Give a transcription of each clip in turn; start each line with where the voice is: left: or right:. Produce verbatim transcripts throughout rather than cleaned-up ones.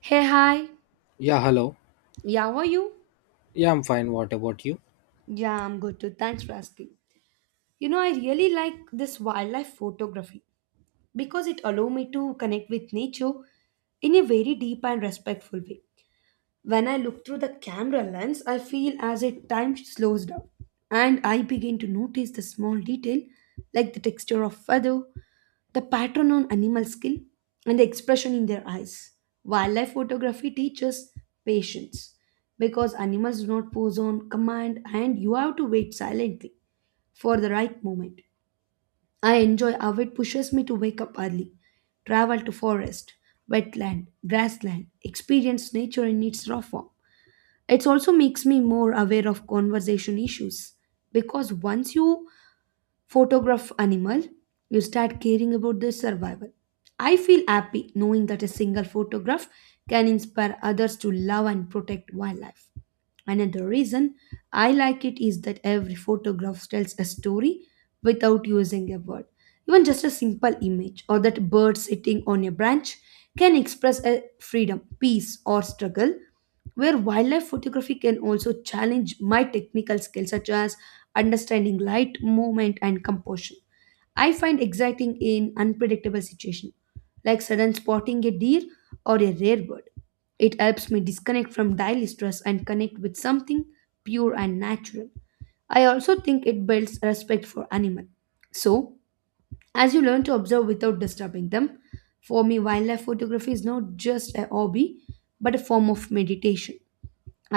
right: Hey, hi.
left: Yeah, hello.
right: Yeah, how are you?
left: Yeah, I'm fine. What about you?
right: Yeah, I'm good too. Thanks for asking. You know, I really like this wildlife photography because it allows me to connect with nature in a very deep and respectful way. When I look through the camera lens, I feel as if time slows down and I begin to notice the small detail like the texture of feather, the pattern on animal skin, and the expression in their eyes. Wildlife photography teaches patience because animals do not pose on command and you have to wait silently for the right moment. I enjoy how it pushes me to wake up early, travel to forest, wetland, grassland, experience nature in its raw form. It also makes me more aware of conversation issues because once you photograph animal, you start caring about their survival. I feel happy knowing that a single photograph can inspire others to love and protect wildlife. Another reason I like it is that every photograph tells a story without using a word. Even just a simple image or that bird sitting on a branch can express a freedom, peace, or struggle where wildlife photography can also challenge my technical skills such as understanding light movement and composition I find exciting in unpredictable situations like sudden spotting a deer or a rare bird. It helps me disconnect from daily stress and connect with something pure and natural. I also think it builds respect for animals. So, as you learn to observe without disturbing them, for me wildlife photography is not just a hobby but a form of meditation.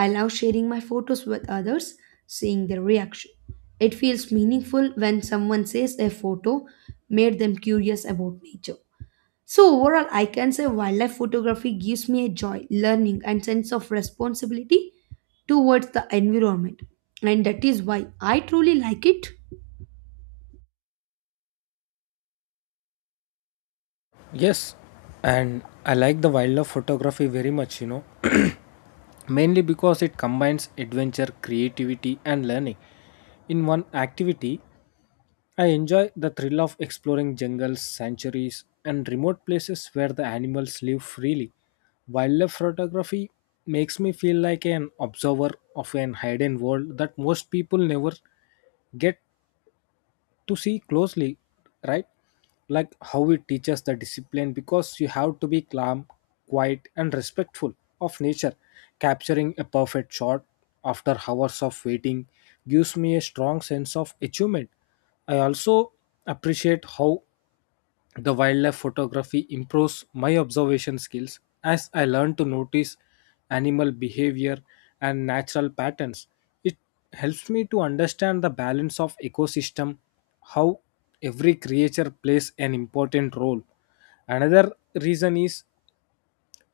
right: I love sharing my photos with others, seeing their reaction. It feels meaningful when someone says a photo made them curious about nature. So, overall, I can say wildlife photography gives me a joy, learning, and sense of responsibility towards the environment. And that is why I truly like it.
left: Yes, and I like the wildlife photography very much, you know, mainly because it combines adventure, creativity, and learning. In one activity, I enjoy the thrill of exploring jungles, sanctuaries, and remote places where the animals live freely. Wildlife photography makes me feel like an observer of an hidden world that most people never get to see closely, right, like how it teaches the discipline because you have to be calm, quiet, and respectful of nature. Capturing a perfect shot after hours of waiting gives me a strong sense of achievement. I also appreciate how the wildlife photography improves my observation skills as I learn to notice animal behavior and natural patterns. It helps me to understand the balance of ecosystem, how every creature plays an important role. Another reason is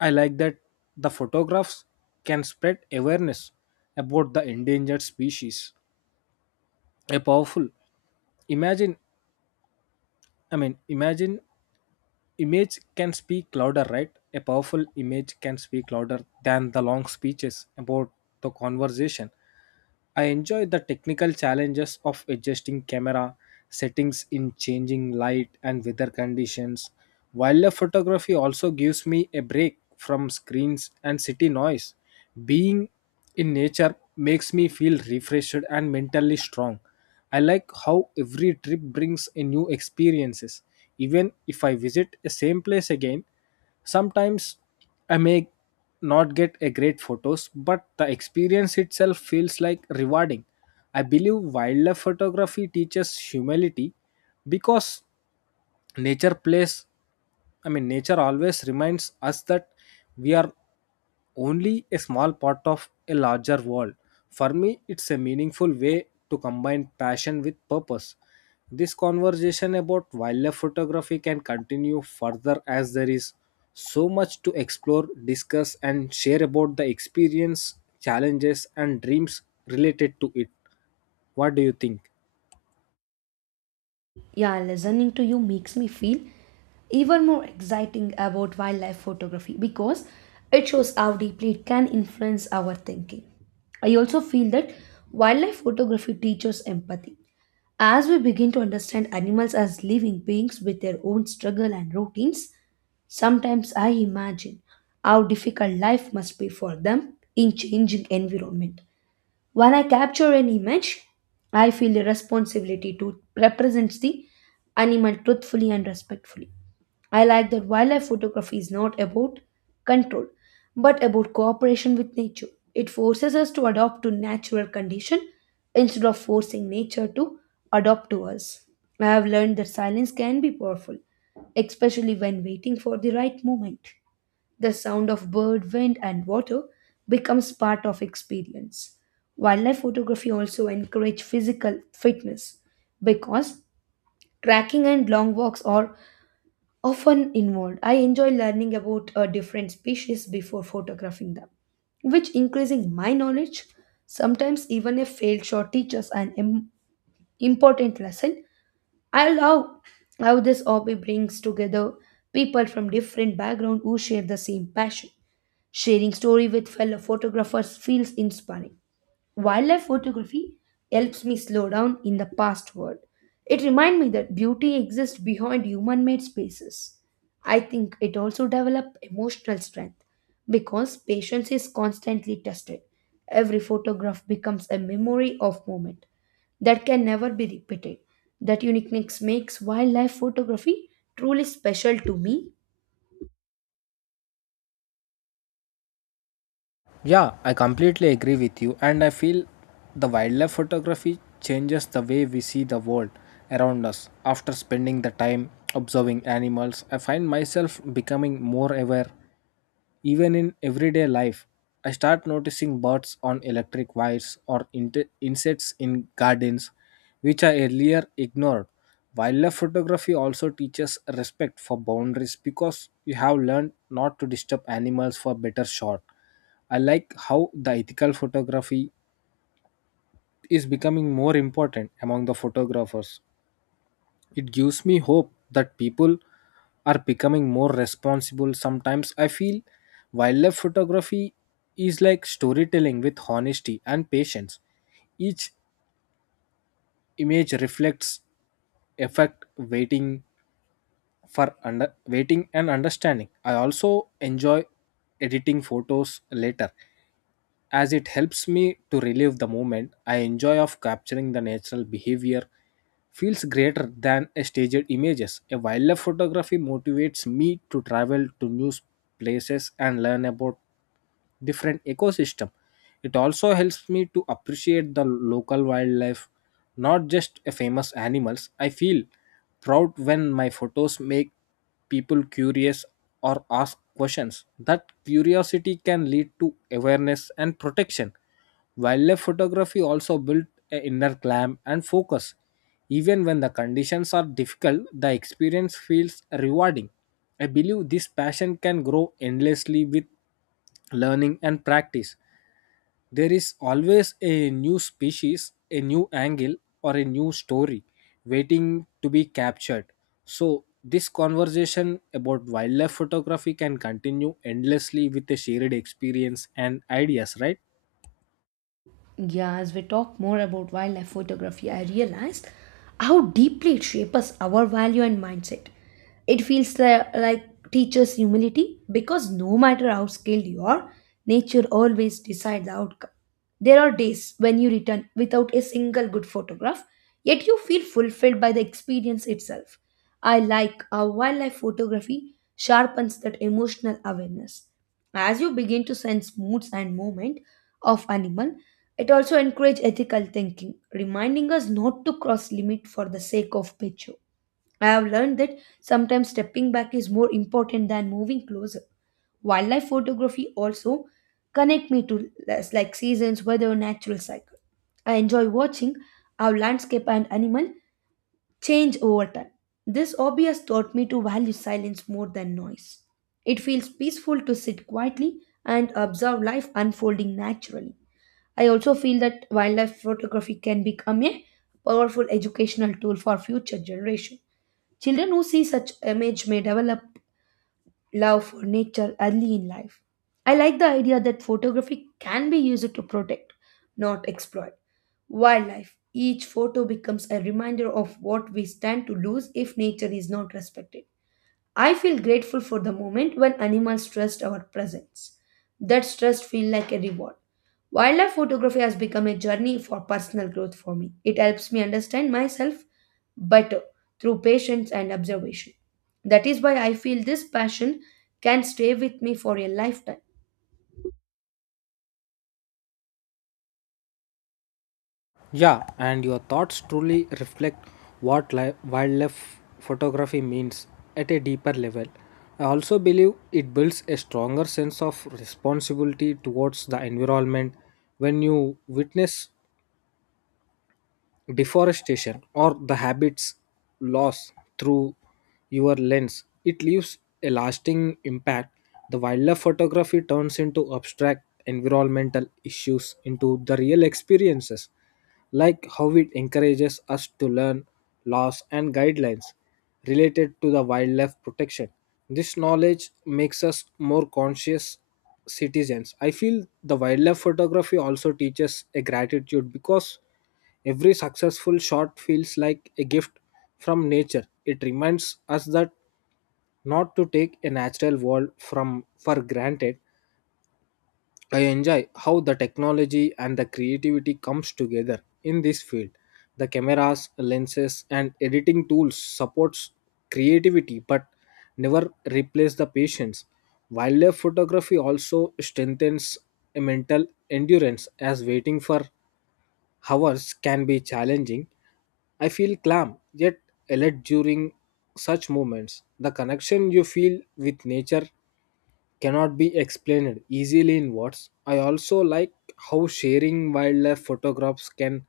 left: I like that the photographs can spread awareness about the endangered species. A powerful imagine I mean imagine image can speak louder, right? A powerful image can speak louder than the long speeches about the conversation. I enjoy the technical challenges of adjusting camera settings in changing light and weather conditions. Wildlife photography also gives me a break from screens and city noise. Being in nature makes me feel refreshed and mentally strong. I like how every trip brings a new experiences. Even if I visit the same place again, sometimes I may not get a great photos, but the experience itself feels like rewarding. I believe wildlife photography teaches humility because nature plays I mean nature always reminds us that we are only a small part of a larger world. For me, it's a meaningful way to combine passion with purpose. This conversation about wildlife photography can continue further, as there is so much to explore, discuss, and share about the experience, challenges, and dreams related to it. What do you think?
right: Yeah, listening to you makes me feel even more exciting about wildlife photography because it shows how deeply it can influence our thinking. I also feel that wildlife photography teaches empathy. As we begin to understand animals as living beings with their own struggle and routines, sometimes I imagine how difficult life must be for them in changing environment. When I capture an image, I feel a responsibility to represent the animal truthfully and respectfully. I like that wildlife photography is not about control, but about cooperation with nature. It forces us to adopt to natural condition instead of forcing nature to adopt to us. I have learned that silence can be powerful, especially when waiting for the right moment. The sound of bird, wind, and water becomes part of experience. Wildlife photography also encourage physical fitness because trekking and long walks are often involved. I enjoy learning about a different species before photographing them, which increasing my knowledge. Sometimes even a failed shot teaches an im- important lesson. I love how this hobby brings together people from different backgrounds who share the same passion. Sharing story with fellow photographers feels inspiring. Wildlife photography helps me slow down in the past world. It reminds me that beauty exists behind human-made spaces. I think it also develops emotional strength because patience is constantly tested. Every photograph becomes a memory of moment that can never be repeated. That uniqueness makes wildlife photography truly special to me.
left: Yeah, I completely agree with you, and I feel the wildlife photography changes the way we see the world around us. After spending the time observing animals, I find myself becoming more aware even in everyday life. I start noticing birds on electric wires or inte- insects in gardens, which I earlier ignored. Wildlife photography also teaches respect for boundaries because you have learned not to disturb animals for better shot. I like how the ethical photography is becoming more important among the photographers. It gives me hope that people are becoming more responsible. Sometimes I feel wildlife photography is like storytelling with honesty and patience. Each image reflects effect waiting for under waiting and understanding. I also enjoy editing photos later as it helps me to relive the moment. I enjoy of capturing the natural behavior feels greater than a staged images. A wildlife photography motivates me to travel to new places and learn about different ecosystem. It also helps me to appreciate the local wildlife, not just a famous animals. I feel proud when my photos make people curious or ask questions. That curiosity can lead to awareness and protection. Wildlife photography also built an inner calm and focus. Even when the conditions are difficult, the experience feels rewarding. I believe this passion can grow endlessly with learning and practice. There is always a new species, a new angle, or a new story waiting to be captured. So this conversation about wildlife photography can continue endlessly with a shared experience and ideas, right?
right: Yeah, as we talk more about wildlife photography, I realized how deeply it shapes our value and mindset. It feels li- like teaches humility because no matter how skilled you are, nature always decides the outcome. There are days when you return without a single good photograph, yet you feel fulfilled by the experience itself. I like how wildlife photography sharpens that emotional awareness. As you begin to sense moods and movement of animal, it also encourages ethical thinking, reminding us not to cross limit for the sake of picture. I have learned that sometimes stepping back is more important than moving closer. Wildlife photography also connect me to less like seasons, weather, natural cycle. I enjoy watching how landscape and animal change over time. This obvious taught me to value silence more than noise. It feels peaceful to sit quietly and observe life unfolding naturally. I also feel that wildlife photography can become a powerful educational tool for future generation. Children who see such image may develop love for nature early in life. I like the idea that photography can be used to protect, not exploit, wildlife. Each photo becomes a reminder of what we stand to lose if nature is not respected. I feel grateful for the moment when animals trust our presence. That trust feels like a reward. Wildlife photography has become a journey for personal growth for me. It helps me understand myself better through patience and observation. That is why I feel this passion can stay with me for a lifetime.
left: Yeah, and your thoughts truly reflect what li- wildlife photography means at a deeper level. I also believe it builds a stronger sense of responsibility towards the environment. When you witness deforestation or the habits loss through your lens, it leaves a lasting impact. The wildlife photography turns into abstract environmental issues into the real experiences. Like how it encourages us to learn laws and guidelines related to the wildlife protection. This knowledge makes us more conscious citizens. I feel the wildlife photography also teaches a gratitude because every successful shot feels like a gift from nature. It reminds us that not to take a natural world from for granted. I enjoy how the technology and the creativity comes together in this field. The cameras, lenses and editing tools supports creativity but never replace the patience. Wildlife photography also strengthens a mental endurance as waiting for hours can be challenging. I feel calm yet alert during such moments. The connection you feel with nature cannot be explained easily in words. I also like how sharing wildlife photographs can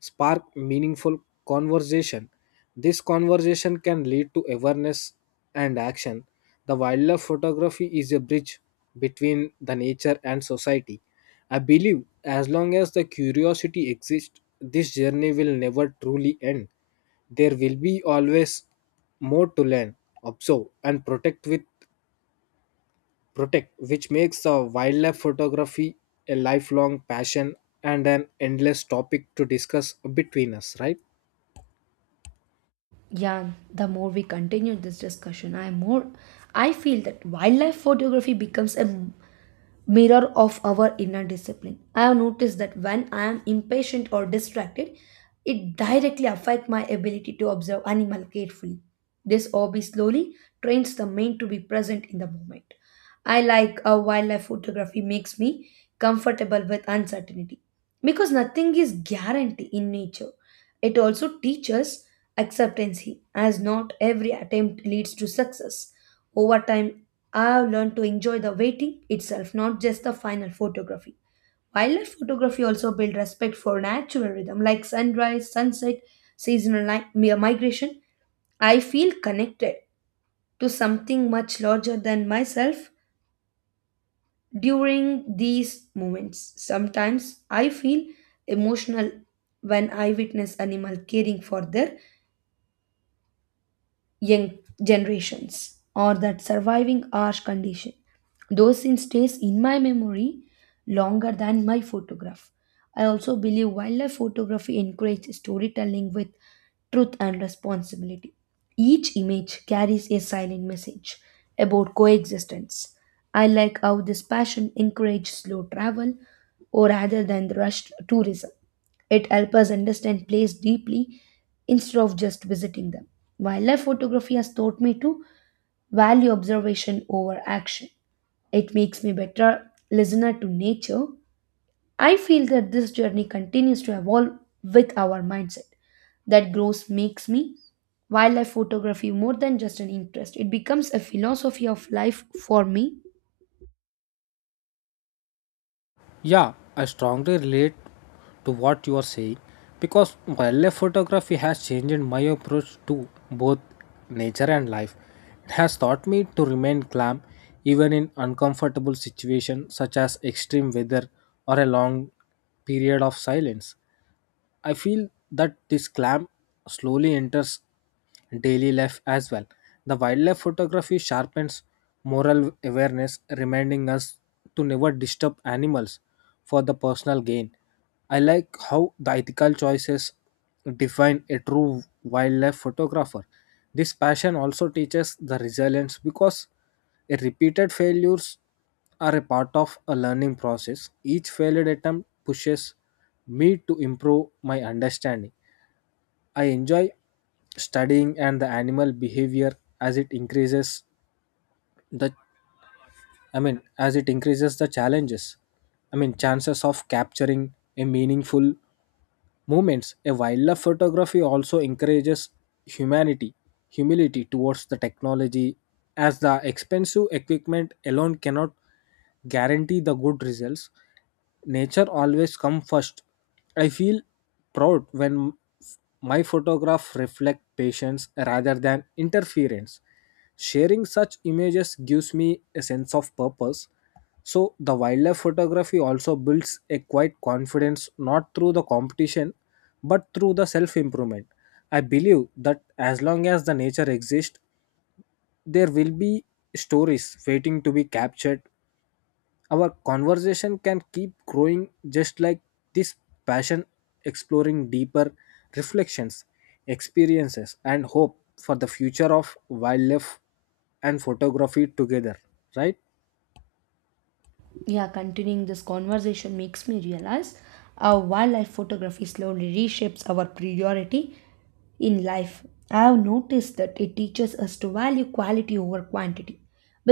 left: spark meaningful conversation. This conversation can lead to awareness and action. The wildlife photography is a bridge between the nature and society. I believe as long as the curiosity exists, this journey will never truly end. There will be always more to learn, observe, and protect with protect, which makes uh, wildlife photography a lifelong passion and an endless topic to discuss between us, right?
right: Yeah, the more we continue this discussion, I more I feel that wildlife photography becomes a m- mirror of our inner discipline. I have noticed that when I am impatient or distracted, it directly affects my ability to observe animal carefully. This hobby slowly trains the mind to be present in the moment. I like how wildlife photography makes me comfortable with uncertainty because nothing is guaranteed in nature. It also teaches acceptancy as not every attempt leads to success. Over time, I've learned to enjoy the waiting itself, not just the final photography. Wildlife photography also built respect for natural rhythm like sunrise, sunset, seasonal ni- mi- migration. I feel connected to something much larger than myself during these moments. Sometimes I feel emotional when I witness animal caring for their young generations or that surviving harsh condition. Those scenes stays in my memory longer than my photograph. I also believe wildlife photography encourages storytelling with truth and responsibility. Each image carries a silent message about coexistence. I like how this passion encourages slow travel or rather than the rushed tourism. It helps us understand place deeply instead of just visiting them. Wildlife photography has taught me to value observation over action. It makes me better listener to nature. I feel that this journey continues to evolve with our mindset. That growth makes me wildlife photography more than just an interest. It becomes a philosophy of life for me.
left: Yeah, I strongly relate to what you are saying because wildlife photography has changed my approach to both nature and life. It has taught me to remain calm even in uncomfortable situations such as extreme weather or a long period of silence. I feel that this clam slowly enters daily life as well. The wildlife photography sharpens moral awareness, reminding us to never disturb animals for the personal gain. I like how the ethical choices define a true wildlife photographer. This passion also teaches the resilience because a repeated failures are a part of a learning process. Each failed attempt pushes me to improve my understanding. I enjoy studying and the animal behavior as it increases the I mean, as it increases the challenges, I mean, chances of capturing a meaningful movements. A wildlife photography also encourages humanity, humility towards the technology, as the expensive equipment alone cannot guarantee the good results. Nature always come first. I feel proud when my photograph reflect patience rather than interference. Sharing such images gives me a sense of purpose. So, the wildlife photography also builds a quiet confidence, not through the competition but through the self improvement. I believe that as long as the nature exists, there will be stories waiting to be captured. Our conversation can keep growing just like this passion, exploring deeper reflections, experiences, and hope for the future of wildlife and photography together, right?
right: Yeah, continuing this conversation makes me realize how wildlife photography slowly reshapes our priority in life. I have noticed that it teaches us to value quality over quantity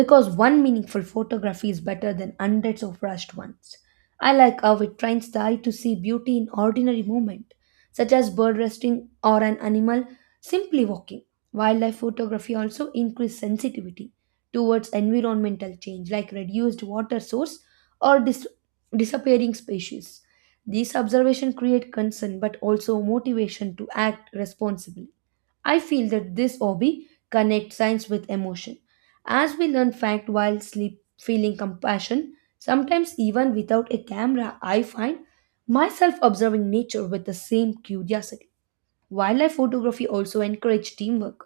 right: because one meaningful photography is better than hundreds of rushed ones. I like how it trains the eye to see beauty in ordinary movement such as bird resting or an animal simply walking. Wildlife photography also increases sensitivity towards environmental change like reduced water source or dis- disappearing species. These observations create concern but also motivation to act responsibly. I feel that this hobby connects science with emotion. As we learn fact while sleep, feeling compassion, sometimes even without a camera, I find myself observing nature with the same curiosity. Wildlife photography also encourages teamwork,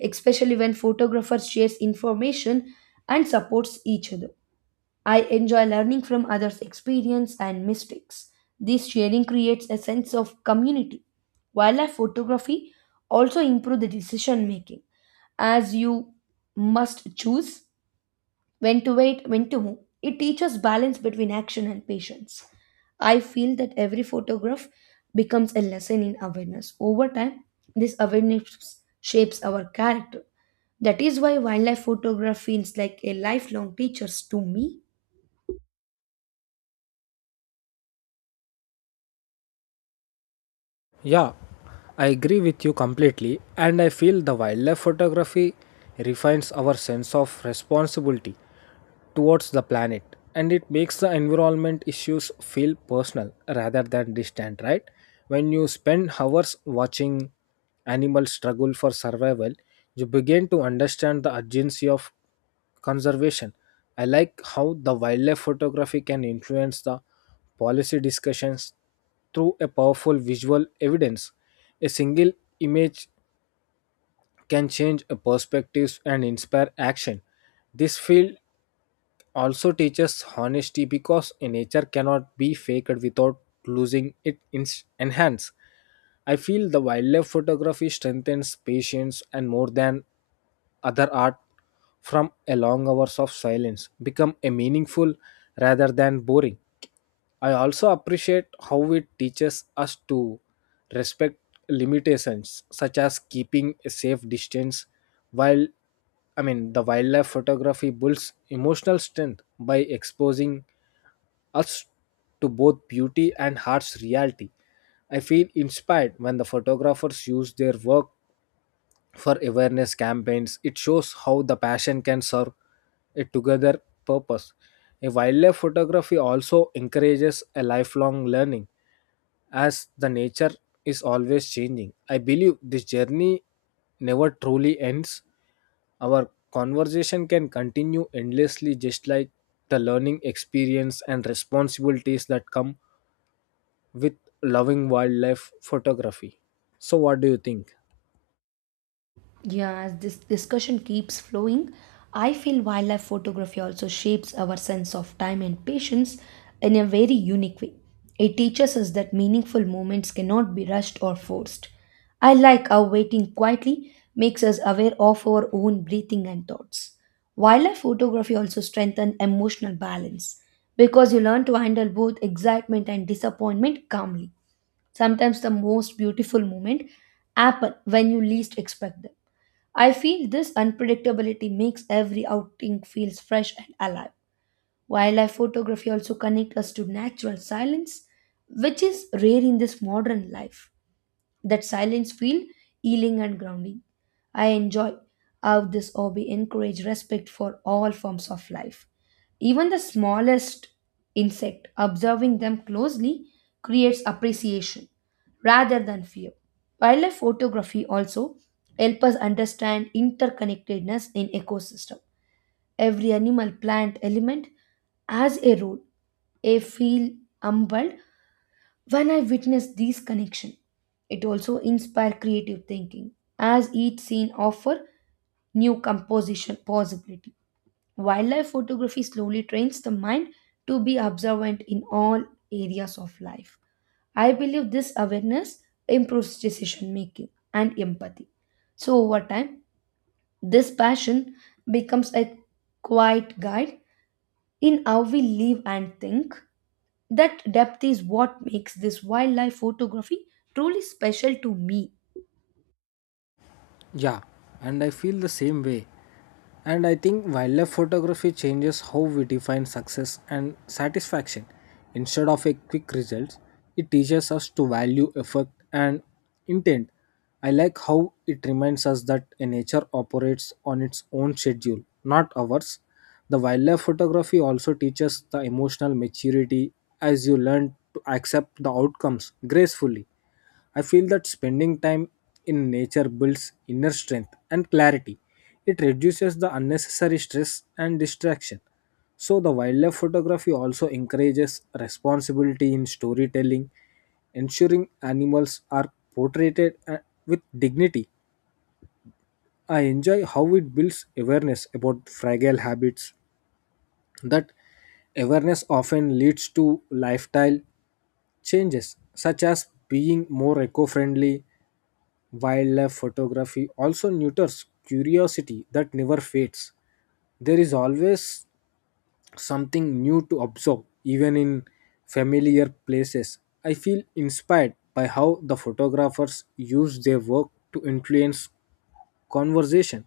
right: especially when photographers share information and supports each other. I enjoy learning from others' experience and mistakes. This sharing creates a sense of community. Wildlife photography also improves the decision making as you must choose when to wait, when to move. It teaches balance between action and patience. I feel that every photograph becomes a lesson in awareness. Over time, this awareness shapes our character. That is why wildlife photography feels like a lifelong teacher to me.
left: Yeah, I agree with you completely, and I feel the wildlife photography refines our sense of responsibility towards the planet, and it makes the environment issues feel personal rather than distant, right? When you spend hours watching animals struggle for survival, you begin to understand the urgency of conservation. I like how the wildlife photography can influence the policy discussions through a powerful visual evidence. A single image can change a perspectives and inspire action. This field also teaches honesty because nature cannot be faked without losing its ins- enhance. I feel the wildlife photography strengthens patience and more than other art from a long hours of silence become a meaningful rather than boring. I also appreciate how it teaches us to respect limitations, such as keeping a safe distance while I mean the wildlife photography builds emotional strength by exposing us to both beauty and heart's reality. I feel inspired when the photographers use their work for awareness campaigns. It shows how the passion can serve a together purpose. A wildlife photography also encourages a lifelong learning as the nature is always changing. I believe this journey never truly ends. Our conversation can continue endlessly, just like the learning experience and responsibilities that come with loving wildlife photography. So, what do you think?
right: Yeah, as this discussion keeps flowing, I feel wildlife photography also shapes our sense of time and patience in a very unique way. It teaches us that meaningful moments cannot be rushed or forced. I like how waiting quietly makes us aware of our own breathing and thoughts. Wildlife photography also strengthens emotional balance because you learn to handle both excitement and disappointment calmly. Sometimes the most beautiful moment happen when you least expect them. I feel this unpredictability makes every outing feels fresh and alive. Wildlife photography also connects us to natural silence, which is rare in this modern life. That silence feel healing and grounding. I enjoy how this hobby encourage respect for all forms of life. Even the smallest insect, observing them closely creates appreciation rather than fear. Wildlife photography also help us understand interconnectedness in ecosystem. Every animal plant element has a role. I feel humbled when I witness these connection, it also inspire creative thinking as each scene offer new composition possibility. Wildlife photography slowly trains the mind to be observant in all areas of life. I believe this awareness improves decision making and empathy. So, over time, this passion becomes a quiet guide in how we live and think, that depth is what makes this wildlife photography truly special to me.
left: Yeah, and I feel the same way. And I think wildlife photography changes how we define success and satisfaction. Instead of a quick results, it teaches us to value effort and intent. I like how it reminds us that a nature operates on its own schedule, not ours. The wildlife photography also teaches the emotional maturity as you learn to accept the outcomes gracefully. I feel that spending time in nature builds inner strength and clarity. It reduces the unnecessary stress and distraction. So, the wildlife photography also encourages responsibility in storytelling, ensuring animals are portrayed uh, with dignity. I enjoy how it builds awareness about fragile habits. That awareness often leads to lifestyle changes, such as being more eco friendly. Wildlife photography also nurtures curiosity that never fades. There is always something new to observe, even in familiar places. I feel inspired by how the photographers use their work to influence conversation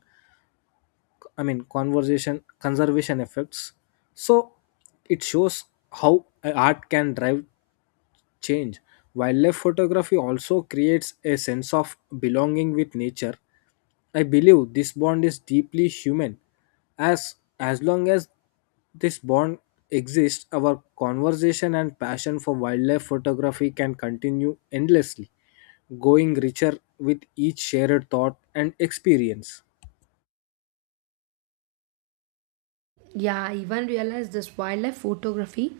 left: I mean conversation conservation effects. So it shows how a art can drive change. Wildlife photography also creates a sense of belonging with nature. I believe this bond is deeply human. As as long as this bond exists, our conversation and passion for wildlife photography can continue endlessly, going richer with each shared thought and experience.
right: Yeah, I even realized this wildlife photography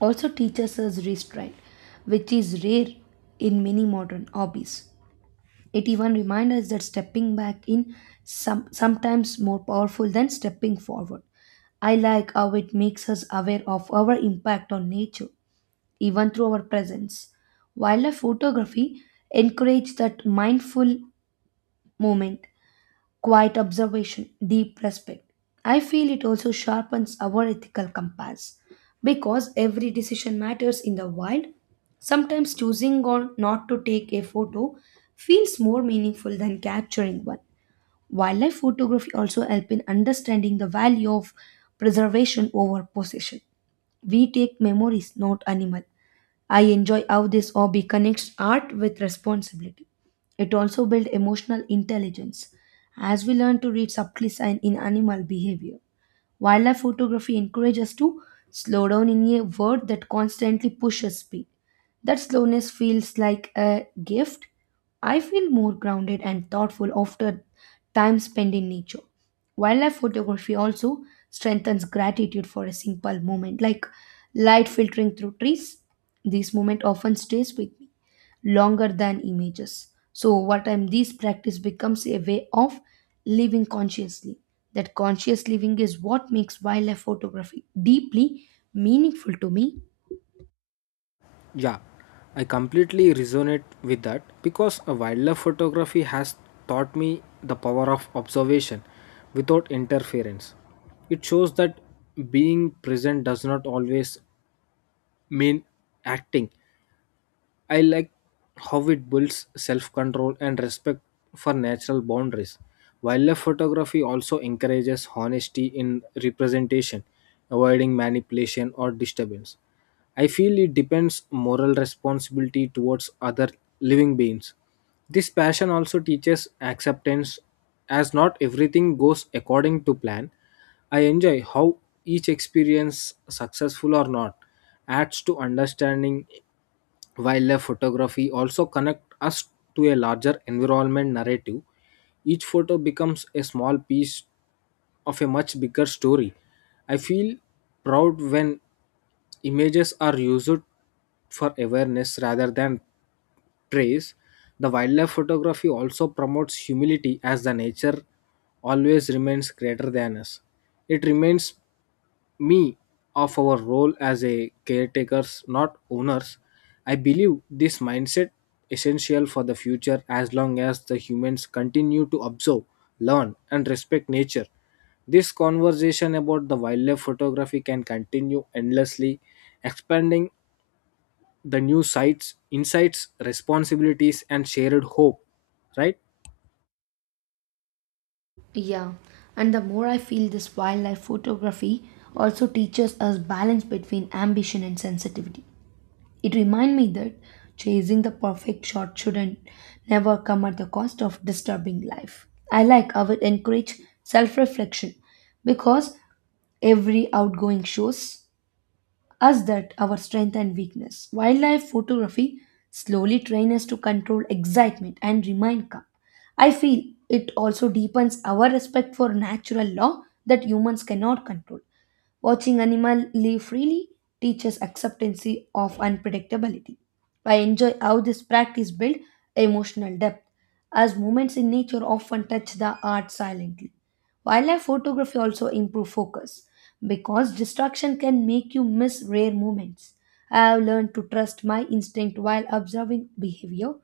right: also teaches us restraint, which is rare in many modern hobbies. It even reminds us that stepping back in some sometimes more powerful than stepping forward. I like how it makes us aware of our impact on nature, even through our presence. Wildlife photography encourages that mindful moment quiet observation, deep respect. I feel it also sharpens our ethical compass because every decision matters in the wild. Sometimes choosing or not to take a photo feels more meaningful than capturing one. Wildlife photography also help in understanding the value of preservation over possession. We take memories, not animal. I enjoy how this hobby connects art with responsibility. It also builds emotional intelligence as we learn to read subtle signs in animal behavior. Wildlife photography encourages us to slow down in a world that constantly pushes speed. That slowness feels like a gift. I feel more grounded and thoughtful after time spent in nature. Wildlife photography also strengthens gratitude for a simple moment, like light filtering through trees. This moment often stays with me longer than images. So, what time this practice becomes a way of living consciously. That conscious living is what makes wildlife photography deeply meaningful to me.
left: Yeah, I completely resonate with that because a wildlife photography has taught me the power of observation without interference. It shows that being present does not always mean acting. I like how it builds self control and respect for natural boundaries. Wildlife photography also encourages honesty in representation, avoiding manipulation or disturbance. I feel it depends moral responsibility towards other living beings. This passion also teaches acceptance as not everything goes according to plan. I enjoy how each experience, successful or not, adds to understanding. Wildlife photography also connect us to a larger environment narrative. Each photo becomes a small piece of a much bigger story. I feel proud when images are used for awareness rather than trace. The wildlife photography also promotes humility as the nature always remains greater than us. It reminds me of our role as a caretakers, not owners. I believe this mindset essential for the future, as long as the humans continue to observe, learn and respect nature. This conversation about the wildlife photography can continue endlessly, expanding the new sites, insights, responsibilities, and shared hope, right?
right: Yeah, and the more I feel this wildlife photography also teaches us balance between ambition and sensitivity. It reminds me that chasing the perfect shot shouldn't never come at the cost of disturbing life. I like how it encourage self-reflection because every outgoing shows us that our strength and weakness. Wildlife photography slowly trains us to control excitement and remain calm. I feel it also deepens our respect for natural law that humans cannot control. Watching animals live freely teaches acceptance of unpredictability. I enjoy how this practice builds emotional depth, as moments in nature often touch the heart silently. Wildlife photography also improves focus because distraction can make you miss rare moments. I have learned to trust my instinct while observing behavior,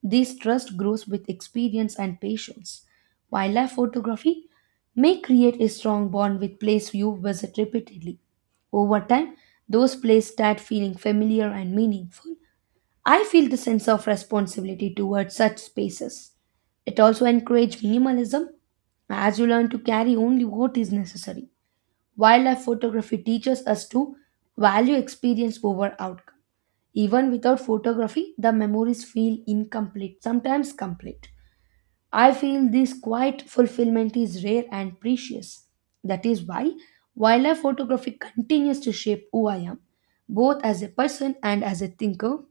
right: this trust grows with experience and patience. Wildlife photography may create a strong bond with place you visit repeatedly. Over time, those places start feeling familiar and meaningful. I feel the sense of responsibility towards such spaces. It also encourages minimalism as you learn to carry only what is necessary. Wildlife photography teaches us to value experience over outcome. Even without photography, the memories feel incomplete, sometimes complete. I feel this quiet fulfillment is rare and precious. That is why wildlife photography continues to shape who I am, both as a person and as a thinker.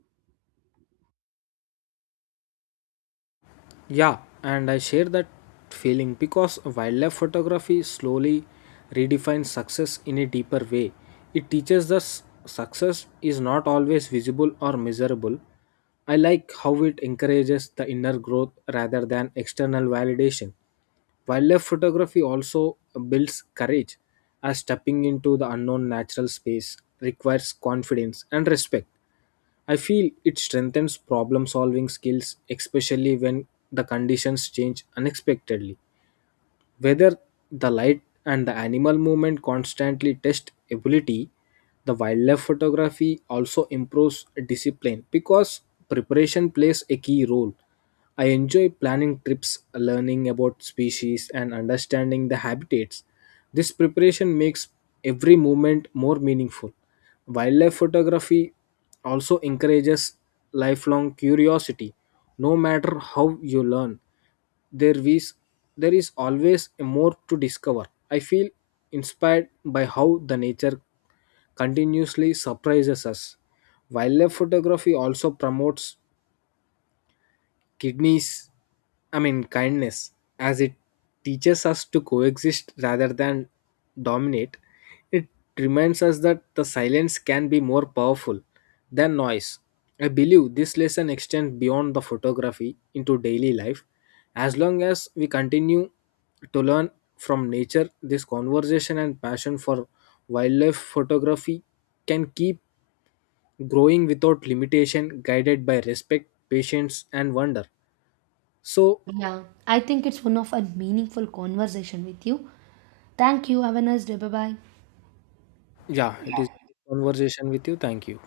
left: Yeah, and I share that feeling because wildlife photography slowly redefines success in a deeper way. It teaches us success is not always visible or measurable. I like how it encourages the inner growth rather than external validation. Wildlife photography also builds courage, as stepping into the unknown natural space requires confidence and respect. I feel it strengthens problem solving skills, especially when the conditions change unexpectedly. Whether the light and the animal movement constantly test ability, the wildlife photography also improves discipline because preparation plays a key role. I enjoy planning trips, learning about species, and understanding the habitats. This preparation makes every moment more meaningful. Wildlife photography also encourages lifelong curiosity. No matter how you learn, there is there is always more to discover. I feel inspired by how the nature continuously surprises us. Wildlife photography also promotes kidneys I mean kindness as it teaches us to coexist rather than dominate. It reminds us that the silence can be more powerful than noise. I believe this lesson extends beyond the photography into daily life. As long as we continue to learn from nature, this conversation and passion for wildlife photography can keep growing without limitation, guided by respect, patience, and wonder. So.
right: Yeah, I think it's one of a meaningful conversation with you. Thank you. Have a nice day. Bye bye.
left: Yeah, it is a good conversation with you. Thank you.